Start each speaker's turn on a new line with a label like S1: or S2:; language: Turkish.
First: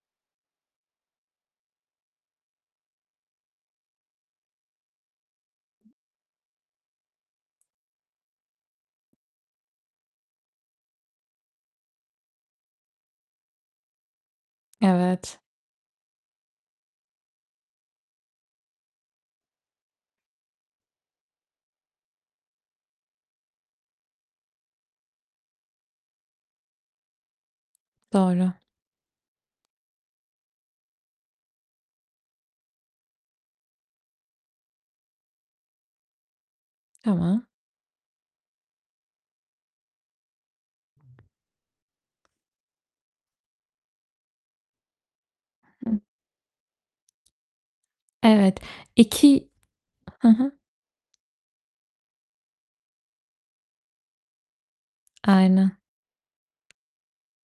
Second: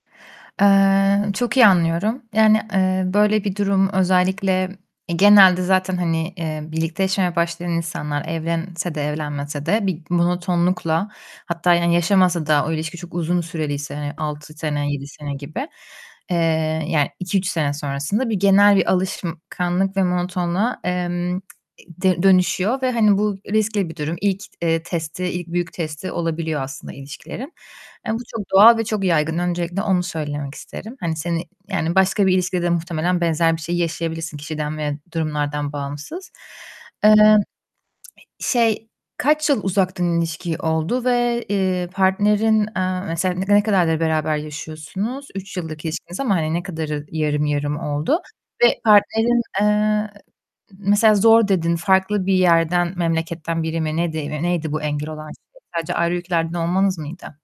S1: Eee, çok iyi anlıyorum. Yani, eee, böyle bir durum özellikle genelde zaten, hani, eee, birlikte yaşamaya başlayan insanlar evlense de evlenmese de bir monotonlukla, hatta yani yaşamasa da o ilişki çok uzun süreliyse hani 6 sene, 7 sene
S2: Evet.
S1: gibi, eee, yani 2-3 sene sonrasında bir genel bir alışkanlık ve monotonluğa, emm, d dönüşüyor ve hani bu riskli bir durum. İlk, eee, testi, ilk büyük testi olabiliyor aslında ilişkilerin. Eee, bu çok
S2: Doğru.
S1: doğal ve çok yaygın. Öncelikle onu söylemek isterim. Hani seni Yani başka bir ilişkide de muhtemelen benzer bir şeyi yaşayabilirsin kişiden veya durumlardan bağımsız. Eee, e
S2: Tama
S1: şey, kaç yıl uzaktan ilişki oldu ve, eee, partnerin, eee, mesela ne ne kadardır beraber yaşıyorsunuz? 3 yıllık
S2: Hı.
S1: ilişkiniz ama hani ne kadarı yarım yarım oldu
S2: Evet,
S1: ve partnerin,
S2: 2
S1: eee,
S2: Hı hı.
S1: mesela zor dedin, farklı bir yerden, memleketten biri mi nedi neydi bu engel olan şey?
S2: Aynen.
S1: Sadece ayrı ülkelerden olmanız mıydı?